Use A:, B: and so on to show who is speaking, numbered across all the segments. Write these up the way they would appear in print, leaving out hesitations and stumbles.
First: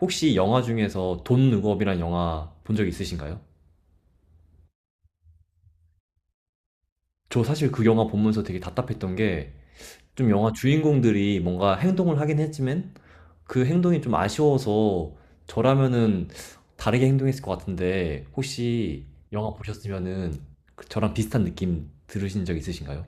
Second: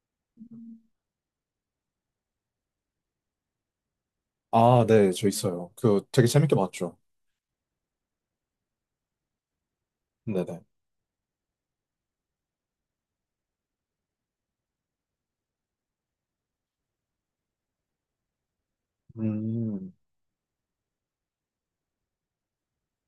A: 혹시 영화 중에서 돈 룩업이란 영화 본 적 있으신가요?
B: 아, 네, 저 있어요. 그 되게 재밌게 봤죠.
A: 저 사실 그 영화 보면서 되게 답답했던 게, 좀 영화
B: 네네.
A: 주인공들이 뭔가 행동을 하긴 했지만 그 행동이 좀 아쉬워서, 저라면은 다르게 행동했을 것 같은데, 혹시 영화
B: 음,
A: 보셨으면은 그 저랑 비슷한 느낌 들으신 적 있으신가요?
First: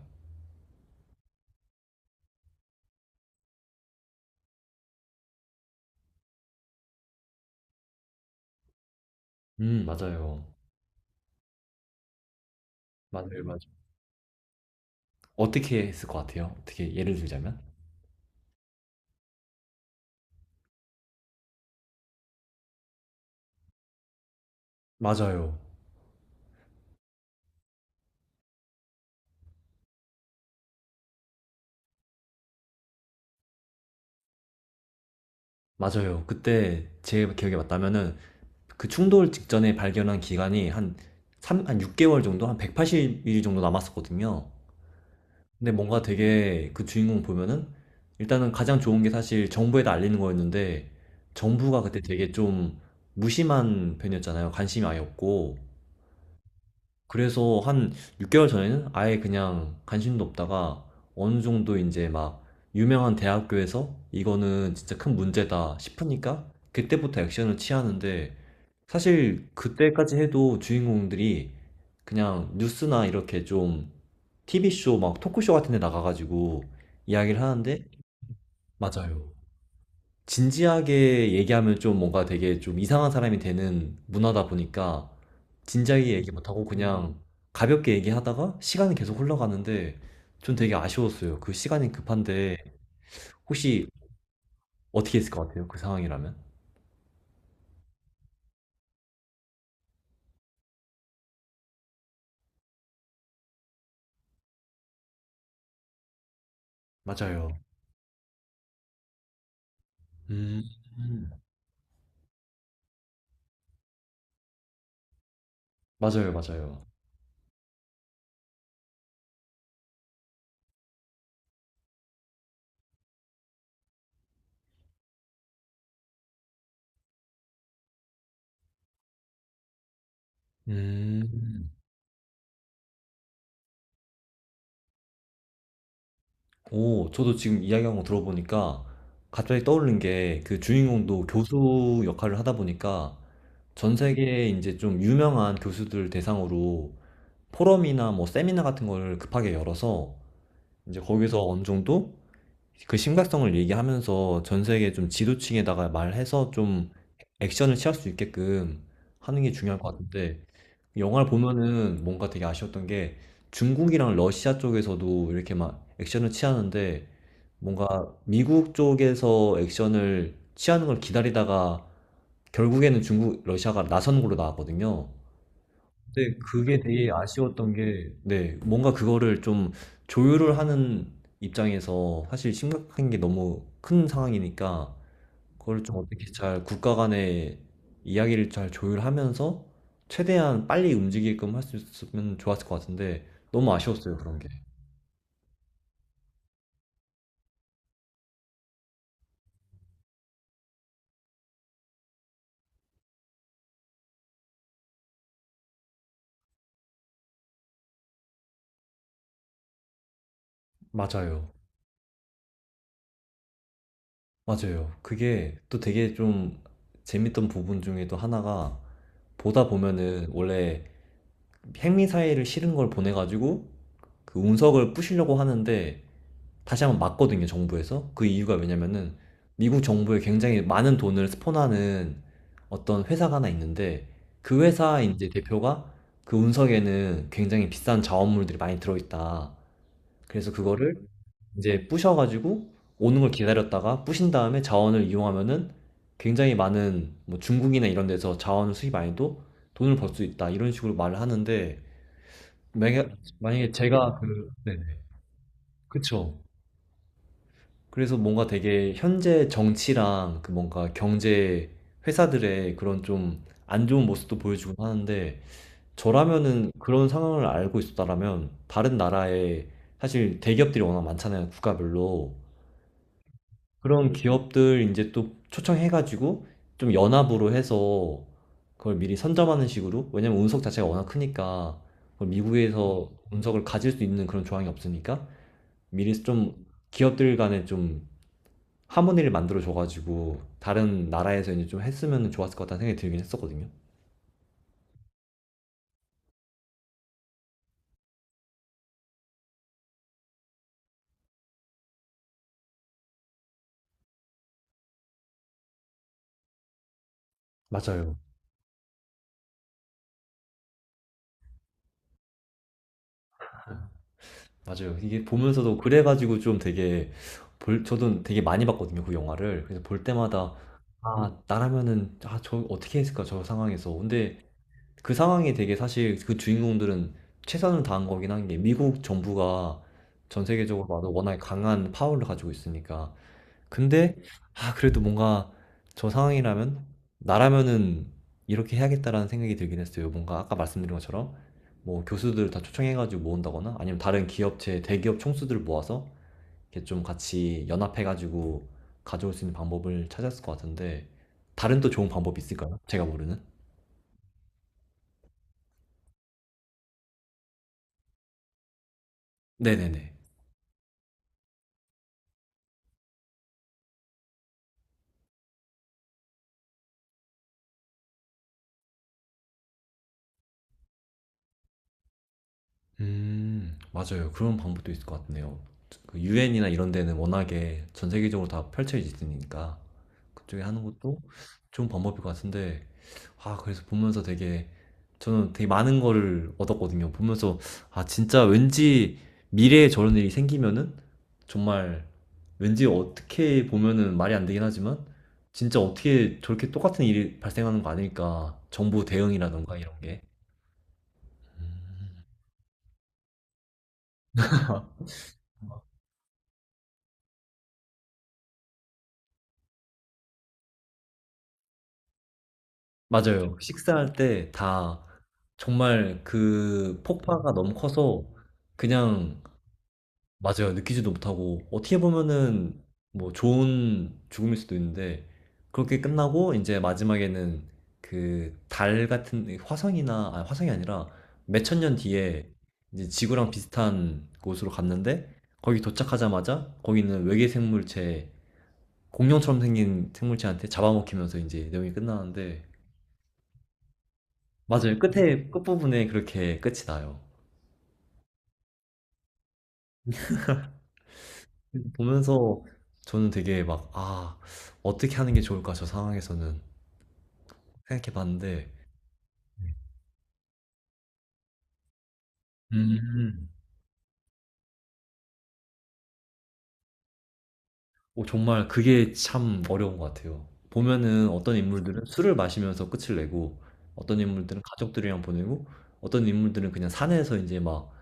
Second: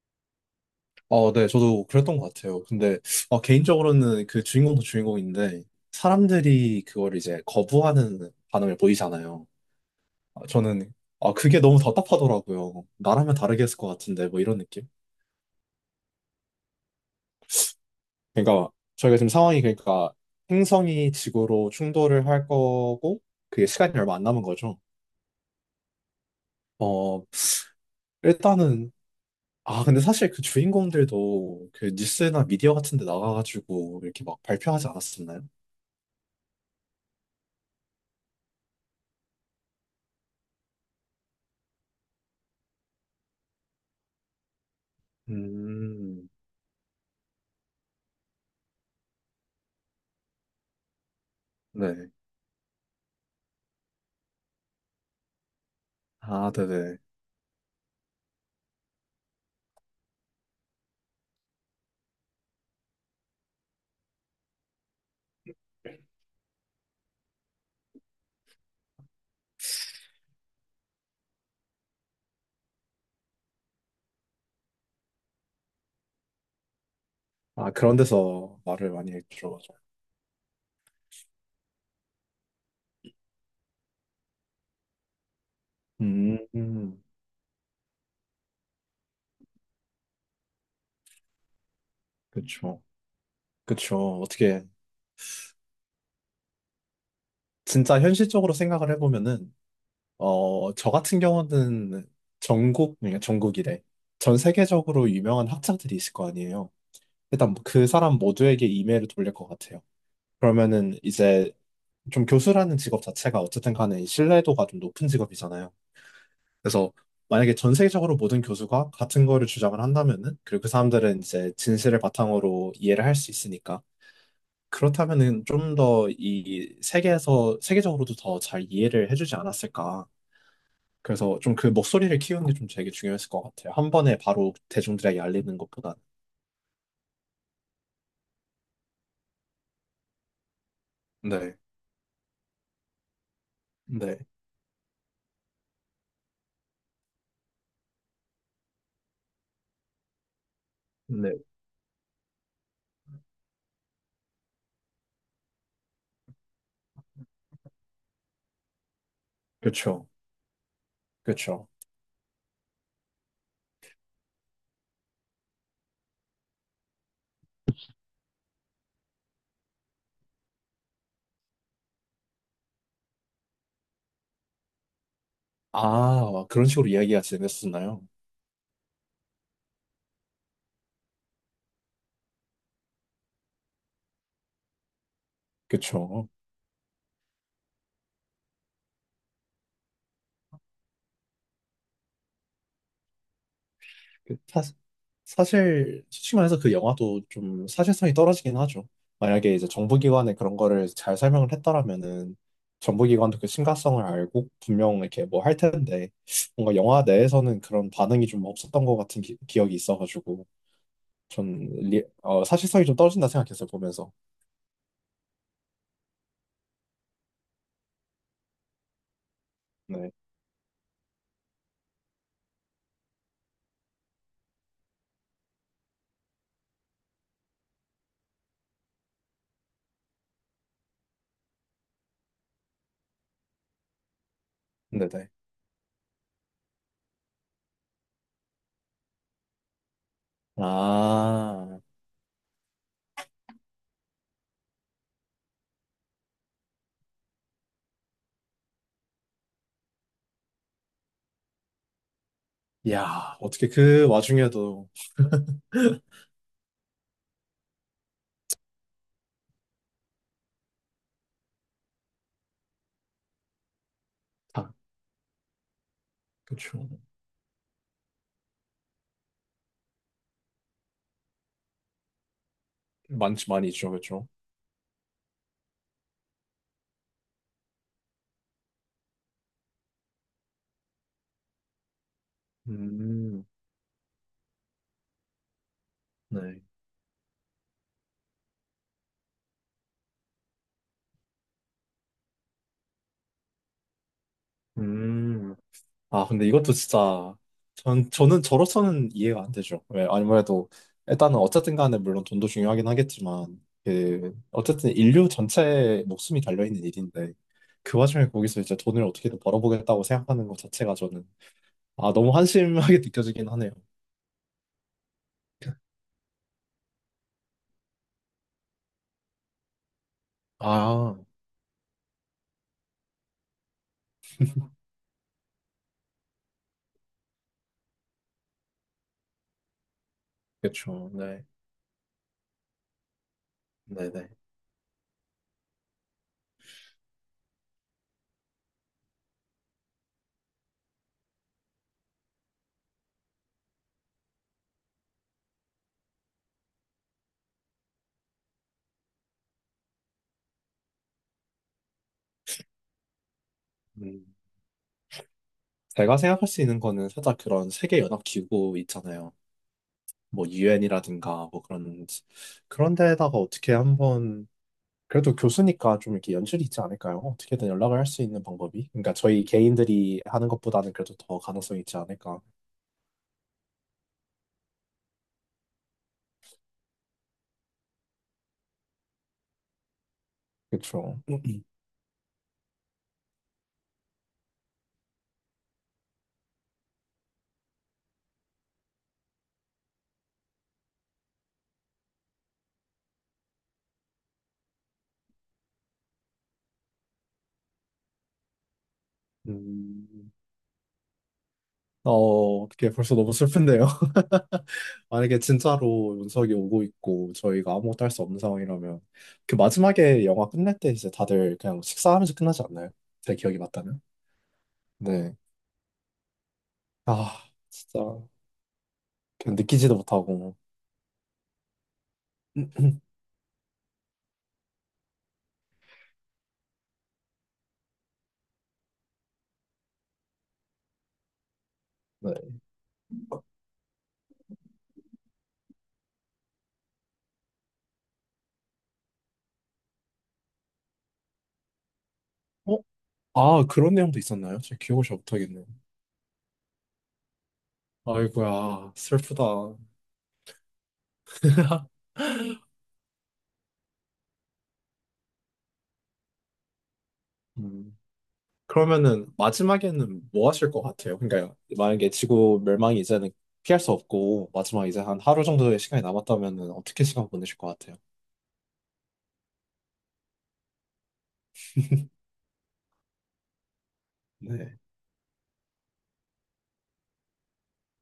B: 어, 네, 저도 그랬던 것 같아요. 근데 개인적으로는 그 주인공도 주인공인데 사람들이 그걸 이제 거부하는 반응을 보이잖아요. 아,
A: 맞아요.
B: 저는 아, 그게 너무 답답하더라고요. 나라면
A: 맞아요,
B: 다르게 했을
A: 맞아요.
B: 것 같은데 뭐 이런 느낌?
A: 어떻게 했을 것 같아요? 어떻게, 예를 들자면?
B: 그러니까 저희가 지금 상황이 그러니까 행성이 지구로 충돌을 할 거고 그게 시간이 얼마 안 남은 거죠.
A: 맞아요.
B: 어, 일단은 아, 근데 사실 그 주인공들도 그 뉴스나 미디어 같은 데 나가가지고 이렇게 막 발표하지 않았었나요?
A: 맞아요. 그때 제 기억에 맞다면은, 그 충돌 직전에 발견한 기간이 한 3, 한 6개월 정도? 한 180일 정도 남았었거든요. 근데 뭔가
B: 음,
A: 되게 그 주인공 보면은, 일단은 가장 좋은 게 사실 정부에다 알리는 거였는데, 정부가 그때
B: 네.
A: 되게 좀 무심한 편이었잖아요. 관심이 아예 없고.
B: 아, 네네.
A: 그래서 한 6개월 전에는 아예 그냥 관심도 없다가 어느 정도 이제 막 유명한 대학교에서 이거는 진짜 큰 문제다 싶으니까 그때부터 액션을 취하는데, 사실 그때까지 해도 주인공들이 그냥 뉴스나 이렇게 좀 TV쇼, 막 토크쇼 같은 데 나가가지고 이야기를
B: 아,
A: 하는데.
B: 그런 데서 말을 많이
A: 맞아요.
B: 들어가죠.
A: 진지하게 얘기하면 좀 뭔가 되게 좀 이상한 사람이 되는 문화다 보니까 진지하게 얘기
B: 음,
A: 못하고
B: 음,
A: 그냥 가볍게 얘기하다가 시간이 계속 흘러가는데, 전 되게 아쉬웠어요. 그 시간이 급한데.
B: 그쵸.
A: 혹시,
B: 그쵸. 어떻게,
A: 어떻게 했을 것 같아요? 그 상황이라면?
B: 진짜 현실적으로 생각을 해보면은, 저 같은 경우는 그러니까 전국이래. 전 세계적으로 유명한 학자들이 있을 거 아니에요. 일단
A: 맞아요.
B: 그 사람 모두에게 이메일을 돌릴 것 같아요.
A: 음,
B: 그러면은
A: 음.
B: 이제 좀 교수라는 직업 자체가 어쨌든 간에 이 신뢰도가 좀 높은 직업이잖아요.
A: 맞아요, 맞아요.
B: 그래서 만약에 전 세계적으로 모든 교수가 같은 거를 주장을 한다면은, 그리고 그 사람들은 이제 진실을 바탕으로 이해를 할 수 있으니까, 그렇다면은 좀 더 이 세계적으로도 더 잘 이해를 해주지 않았을까. 그래서 좀 그
A: 음.
B: 목소리를 키우는 게 좀 되게 중요했을 것 같아요. 한 번에 바로 대중들에게 알리는 것보다는.
A: 오, 저도 지금 이야기한 거 들어보니까 갑자기 떠오른 게, 그 주인공도
B: 네,
A: 교수 역할을 하다 보니까 전
B: 네,
A: 세계에 이제 좀 유명한 교수들 대상으로 포럼이나 뭐 세미나 같은 걸 급하게 열어서 이제
B: 네.
A: 거기서 어느 정도 그 심각성을 얘기하면서 전 세계 좀 지도층에다가 말해서 좀 액션을 취할 수 있게끔 하는 게 중요할 것
B: 그쵸,
A: 같은데. 영화를
B: 그쵸.
A: 보면은 뭔가 되게 아쉬웠던 게, 중국이랑 러시아 쪽에서도 이렇게 막 액션을 취하는데, 뭔가 미국 쪽에서 액션을 취하는 걸 기다리다가 결국에는 중국, 러시아가 나선 걸로 나왔거든요. 근데
B: 아, 그런
A: 그게
B: 식으로
A: 되게
B: 이야기가
A: 아쉬웠던
B: 진행됐었나요?
A: 게, 네, 뭔가 그거를 좀 조율을 하는 입장에서 사실 심각한 게 너무 큰 상황이니까 그걸 좀 어떻게
B: 그쵸.
A: 잘 국가 간의 이야기를 잘 조율하면서 최대한 빨리 움직이게끔 할 수 있으면 좋았을 것 같은데, 너무 아쉬웠어요,
B: 그
A: 그런 게.
B: 사- 사실 솔직히 말해서 그 영화도 좀 사실성이 떨어지긴 하죠. 만약에 이제 정부기관에 그런 거를 잘 설명을 했더라면은 정부기관도 그 심각성을 알고 분명 이렇게 뭐 할 텐데 뭔가 영화 내에서는 그런 반응이 좀 없었던 것 같은 기, 억이 있어가지고
A: 맞아요.
B: 전 사실성이 좀 떨어진다 생각했어요 보면서.
A: 맞아요. 그게 또 되게 좀 재밌던 부분 중에도 하나가, 보다
B: 네,
A: 보면은 원래 핵미사일을 실은 걸 보내가지고 그 운석을 부시려고 하는데 다시 한번 맞거든요, 정부에서. 그 이유가 왜냐면은, 미국 정부에 굉장히 많은 돈을 스폰하는 어떤 회사가 하나 있는데, 그 회사
B: 네,
A: 이제
B: 네.
A: 대표가, 그 운석에는 굉장히 비싼 자원물들이 많이 들어있다, 그래서 그거를
B: 아,
A: 이제 부셔가지고 오는 걸 기다렸다가 부신 다음에 자원을 이용하면은 굉장히 많은, 뭐 중국이나 이런 데서 자원을 수입 안 해도 돈을 벌 수 있다, 이런 식으로 말을 하는데, 만약-
B: 야 어떻게
A: 만약에
B: 그
A: 제가 그.
B: 와중에도
A: 네네. 그쵸. 그래서 뭔가 되게 현재 정치랑 그 뭔가 경제 회사들의 그런 좀 안 좋은 모습도
B: 아,
A: 보여주곤 하는데, 저라면은
B: 그쵸.
A: 그런 상황을 알고 있었다라면 다른 나라에, 사실 대기업들이 워낙 많잖아요. 국가별로.
B: 많지 많이 있죠,
A: 그런
B: 그쵸.
A: 기업들 이제 또 초청해가지고 좀 연합으로 해서 그걸 미리 선점하는 식으로. 왜냐면 운석 자체가 워낙 크니까 그걸 미국에서
B: 음,
A: 운석을 가질 수 있는 그런 조항이 없으니까 미리
B: 네.
A: 좀 기업들 간에 좀 하모니를 만들어 줘가지고 다른 나라에서 이제 좀 했으면 좋았을 것 같다는 생각이 들긴 했었거든요.
B: 음. 아, 근데 이것도 진짜, 저는 저로서는 이해가 안 되죠. 왜, 아무래도, 일단은 어쨌든 간에 물론 돈도 중요하긴 하겠지만, 그, 어쨌든 인류 전체의 목숨이 달려있는 일인데, 그
A: 맞아요.
B: 와중에 거기서 이제 돈을 어떻게든 벌어보겠다고 생각하는 것 자체가 저는, 아, 너무 한심하게 느껴지긴 하네요.
A: 맞아요. 이게 보면서도 그래가지고 좀 되게, 저도 되게 많이 봤거든요, 그 영화를. 그래서 볼 때마다,
B: 아,
A: 아, 나라면은, 아, 저 어떻게 했을까, 저 상황에서. 근데 그 상황이 되게, 사실 그 주인공들은 최선을 다한 거긴 한 게 미국 정부가 전 세계적으로
B: 그렇죠.
A: 봐도 워낙에
B: 네,
A: 강한 파워를 가지고 있으니까.
B: 네,
A: 근데
B: 네.
A: 아, 그래도 뭔가 저 상황이라면 나라면은 이렇게 해야겠다라는 생각이 들긴 했어요. 뭔가 아까 말씀드린 것처럼 뭐 교수들 다 초청해가지고 모은다거나 아니면 다른 기업체 대기업 총수들 모아서 이렇게 좀 같이 연합해가지고 가져올 수 있는 방법을 찾았을 것 같은데, 다른 또 좋은 방법이 있을까요? 제가 모르는?
B: 음, 제가 생각할 수 있는 거는 살짝 그런 세계연합기구 있잖아요.
A: 네네네.
B: 뭐, 유엔이라든가, 뭐 그런, 그런 데에다가 어떻게 한번 그래도 교수니까 좀 이렇게 연출이 있지 않을까요? 어떻게든 연락을 할 수 있는 방법이. 그러니까 저희 개인들이 하는 것보다는 그래도 더 가능성이 있지 않을까.
A: 맞아요. 그런 방법도 있을 것 같네요. 그 유엔이나 이런 데는 워낙에 전 세계적으로 다 펼쳐져 있으니까 그쪽에 하는
B: 그쵸.
A: 것도 좋은 방법일 것 같은데. 아, 그래서 보면서 되게, 저는 되게 많은 거를 얻었거든요. 보면서, 아, 진짜 왠지 미래에 저런 일이 생기면은 정말, 왠지 어떻게 보면은 말이 안 되긴 하지만, 진짜 어떻게 저렇게 똑같은 일이 발생하는 거 아닐까. 정부 대응이라던가 이런 게.
B: 음, 어, 어떻게 벌써 너무 슬픈데요? 만약에 진짜로 윤석이 오고 있고 저희가 아무것도 할 수 없는 상황이라면 그 마지막에 영화 끝날 때 이제 다들 그냥 식사하면서 끝나지 않나요? 제
A: 맞아요.
B: 기억이 맞다면.
A: 식사할 때 다
B: 네.
A: 정말 그
B: 아,
A: 폭파가 너무
B: 진짜
A: 커서 그냥.
B: 그냥 느끼지도 못하고.
A: 맞아요. 느끼지도 못하고, 어떻게 보면은 뭐 좋은 죽음일 수도 있는데, 그렇게 끝나고 이제 마지막에는 그 달 같은 화성이나, 아, 화성이 아니라 몇천년
B: 네.
A: 뒤에 이제 지구랑 비슷한 곳으로 갔는데, 거기 도착하자마자 거기는 외계 생물체, 공룡처럼 생긴 생물체한테 잡아먹히면서 이제 내용이 끝나는데.
B: 어? 아, 그런 내용도 있었나요? 제
A: 맞아요.
B: 기억을 잘
A: 끝에,
B: 못하겠네요.
A: 끝부분에 그렇게 끝이 나요.
B: 아이고야, 슬프다.
A: 보면서 저는 되게 막, 아, 어떻게 하는 게 좋을까, 저 상황에서는
B: 음.
A: 생각해 봤는데.
B: 그러면은 마지막에는 뭐 하실 것 같아요? 그러니까 만약에 지구 멸망이 이제는
A: 음.
B: 피할 수 없고 마지막 이제 한 하루 정도의 시간이 남았다면은 어떻게 시간 보내실 것 같아요?
A: 오, 정말 그게 참 어려운 것 같아요. 보면은 어떤 인물들은 술을 마시면서 끝을 내고, 어떤 인물들은
B: 네.
A: 가족들이랑 보내고, 어떤 인물들은 그냥 산에서 이제 막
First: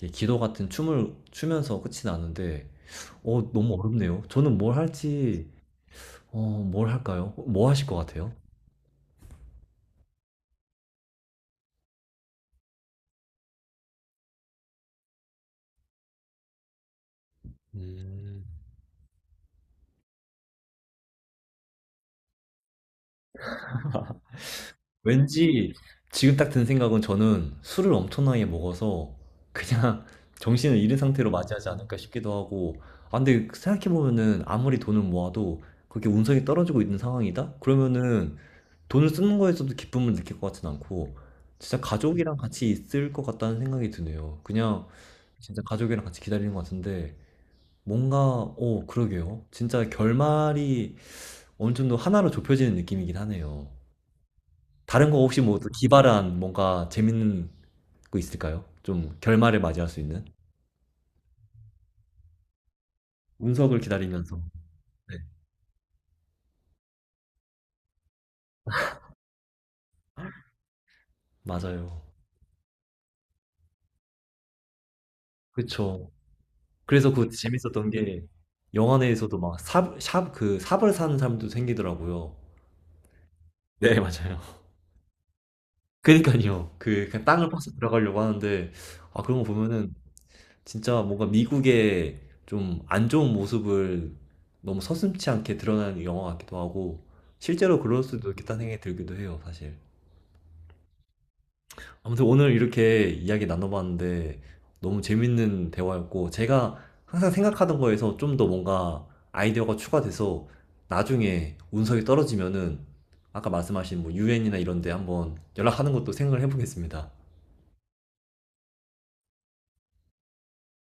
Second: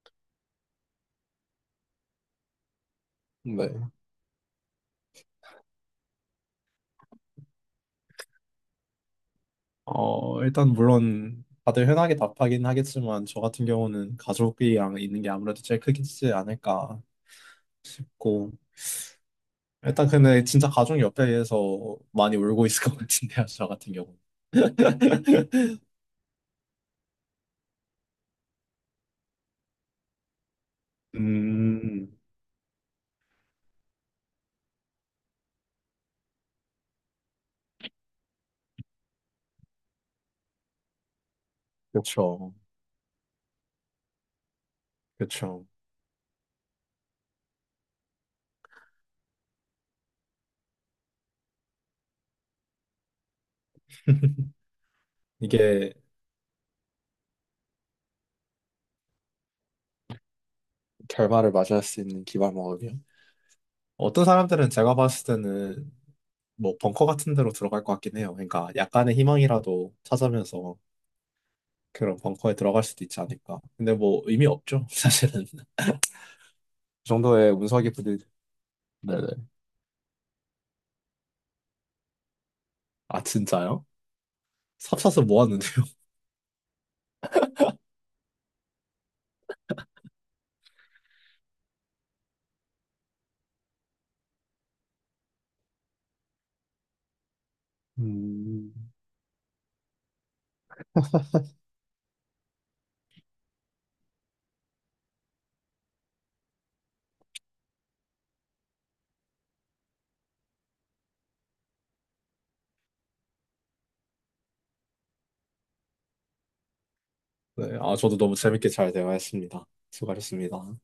A: 이렇게 기도 같은 춤을 추면서 끝이 나는데, 어, 너무
B: 네.
A: 어렵네요. 저는 뭘 할지, 어, 뭘 할까요? 뭐 하실 것 같아요?
B: 어, 일단 물론 다들 흔하게 답하긴 하겠지만 저 같은 경우는 가족이랑 있는 게 아무래도 제일 크지 않을까
A: 음.
B: 싶고 일단 근데 진짜 가족 옆에서 많이 울고 있을 것 같은데요, 저 같은 경우는.
A: 왠지 지금 딱 든 생각은, 저는 술을 엄청나게 먹어서 그냥 정신을 잃은 상태로 맞이하지 않을까
B: 음,
A: 싶기도 하고, 아, 근데 생각해보면은 아무리 돈을 모아도 그렇게 운석이 떨어지고 있는 상황이다? 그러면은 돈을 쓰는 거에서도 기쁨을 느낄 것 같진 않고, 진짜 가족이랑
B: 그렇죠.
A: 같이 있을 것 같다는 생각이 드네요. 그냥 진짜
B: 그렇죠.
A: 가족이랑 같이 기다리는 것 같은데. 뭔가, 어, 그러게요. 진짜 결말이 어느 정도 하나로 좁혀지는 느낌이긴 하네요. 다른 거 혹시 뭐또
B: 이게
A: 기발한 뭔가 재밌는 거 있을까요? 좀 결말을 맞이할 수 있는?
B: 결말을 맞이할 수 있는 기발목이요.
A: 운석을
B: 어떤
A: 기다리면서.
B: 사람들은 제가
A: 네.
B: 봤을 때는 뭐 벙커 같은 데로 들어갈 것 같긴 해요. 그러니까 약간의 희망이라도 찾으면서
A: 맞아요.
B: 그런 벙커에 들어갈 수도 있지 않을까. 근데 뭐 의미 없죠, 사실은. 그
A: 그쵸. 그래서 그
B: 정도의
A: 재밌었던
B: 운석이 부딪.
A: 게, 영화
B: 네네.
A: 내에서도 막 그 삽을 사는 사람도 생기더라고요.
B: 아 진짜요?
A: 네, 맞아요.
B: 삽사서 모았는데요.
A: 그니까요. 그 그냥 땅을 파서 들어가려고 하는데, 아, 그런 거 보면은 진짜 뭔가 미국의 좀 안 좋은 모습을 너무 서슴지 않게 드러나는 영화 같기도 하고 실제로 그럴 수도 있겠다는
B: 음.
A: 생각이 들기도 해요, 사실. 아무튼 오늘 이렇게 이야기 나눠봤는데 너무 재밌는 대화였고, 제가 항상 생각하던 거에서 좀 더 뭔가 아이디어가 추가돼서 나중에 운석이 떨어지면은 아까 말씀하신 뭐 유엔이나 이런 데 한번 연락하는 것도 생각을 해보겠습니다.
B: 네, 아 저도 너무 재밌게 잘 대화했습니다. 수고하셨습니다.